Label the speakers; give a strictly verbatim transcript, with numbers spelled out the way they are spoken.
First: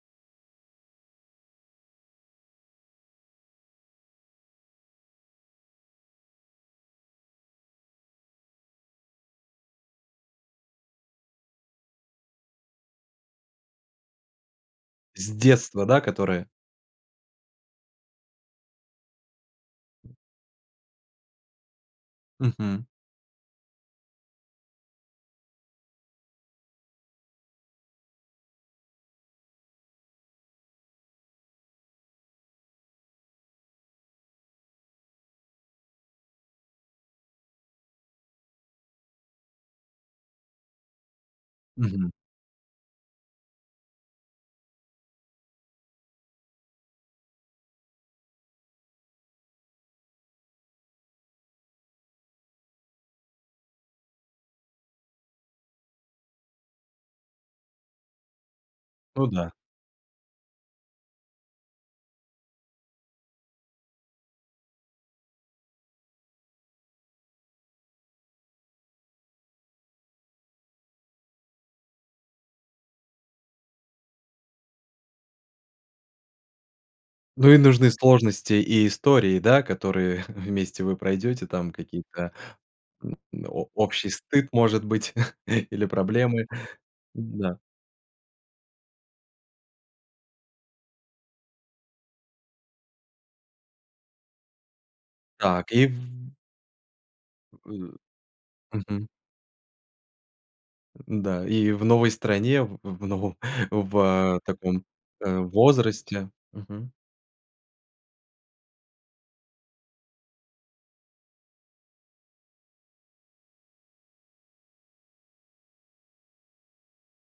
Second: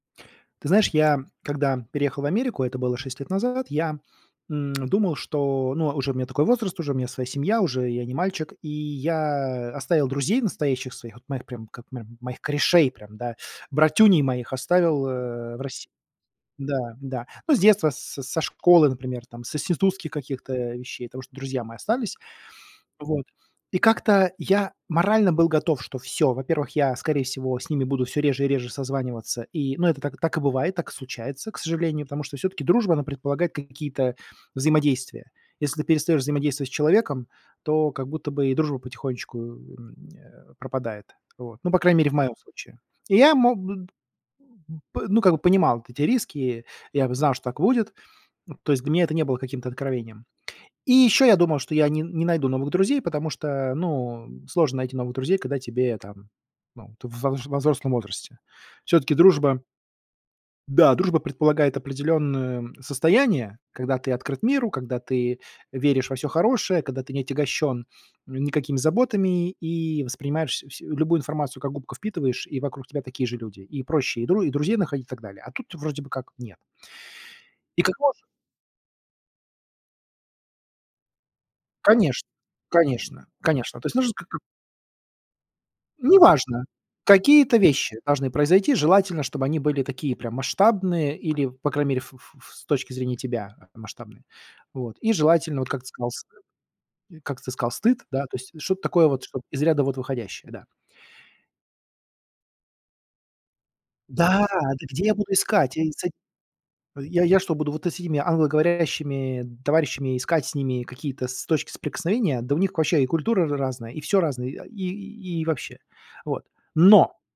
Speaker 1: Ты знаешь, я, когда переехал в Америку, это было шесть лет назад, я, м, думал, что, ну, уже у меня такой возраст, уже у меня своя семья, уже я не мальчик, и я оставил друзей настоящих своих, вот моих прям, к мо моих корешей, прям, да, братюней моих оставил,
Speaker 2: С
Speaker 1: э, в
Speaker 2: детства,
Speaker 1: России.
Speaker 2: да, которые?
Speaker 1: Да-да. Ну, с детства, с со школы, например, там, с институтских каких-то вещей, потому что друзья мои остались
Speaker 2: Мгм.
Speaker 1: вот. И как-то я морально был готов, что всё, во-первых, я, скорее всего, с ними буду всё реже и реже созваниваться. И, ну, это так и так и бывает, так и случается, к сожалению, потому что всё-таки дружба, она предполагает какие-то взаимодействия. Если ты перестаешь взаимодействовать с человеком, то как будто бы и дружба потихонечку, м, э, пропадает. Вот, ну, по крайней мере,
Speaker 2: Мгм.
Speaker 1: в моем случае. И я мог Бып ну, как бы понимал вот эти риски. Я знал, что так и будет. М, то есть для меня это не было каким-то откровением. И еще я думал, что я не не найду новых друзей, потому что, ну, сложно найти новых друзей, когда тебе там, ну, ты во во взрослом возрасте. Всё-таки
Speaker 2: Ну да.
Speaker 1: дружба да, дружба предполагает определенное состояние, когда ты открыт миру, когда ты веришь во всё хорошее, когда ты не отягощен, м, никакими заботами и воспринимаешь вс любую информацию, как губка, впитываешь, и вокруг тебя такие же люди, и проще и дру друзей находить, так далее, а тут вроде бы как нет.
Speaker 2: Ну и
Speaker 1: И
Speaker 2: нужны
Speaker 1: кого же
Speaker 2: сложности и истории, да, которые вместе вы пройдёте, там,
Speaker 1: Конечно,
Speaker 2: какие-то, м,
Speaker 1: конечно,
Speaker 2: о
Speaker 1: конечно, то есть
Speaker 2: общий
Speaker 1: нужен как-то
Speaker 2: стыд, может быть, или проблемы.
Speaker 1: Неважно, какие-то
Speaker 2: Да.
Speaker 1: вещи должны произойти, желательно, чтобы они были такие, прям масштабные или, по крайней мере, ф ф ф с точки зрения тебя масштабные, вот. И желательно, вот
Speaker 2: Так,
Speaker 1: как
Speaker 2: и
Speaker 1: ты
Speaker 2: в
Speaker 1: сказал, с как ты
Speaker 2: У.
Speaker 1: сказал, стыд, да, то есть что-то такое
Speaker 2: Мгм.
Speaker 1: вот, чтоб из ряда вот выходящее, да.
Speaker 2: Да, и в новой стране, в в новом в, э,
Speaker 1: Да!
Speaker 2: таком,
Speaker 1: Да где я буду
Speaker 2: э,
Speaker 1: искать? Я с эт
Speaker 2: возрасте. Мгм.
Speaker 1: Я я что, буду вот с этими англоговорящими товарищами искать с ними какие-то с точки соприкосновения? Да у них вообще и культура ра разная, и всё разное, и, а, и вообще. Вот. Но!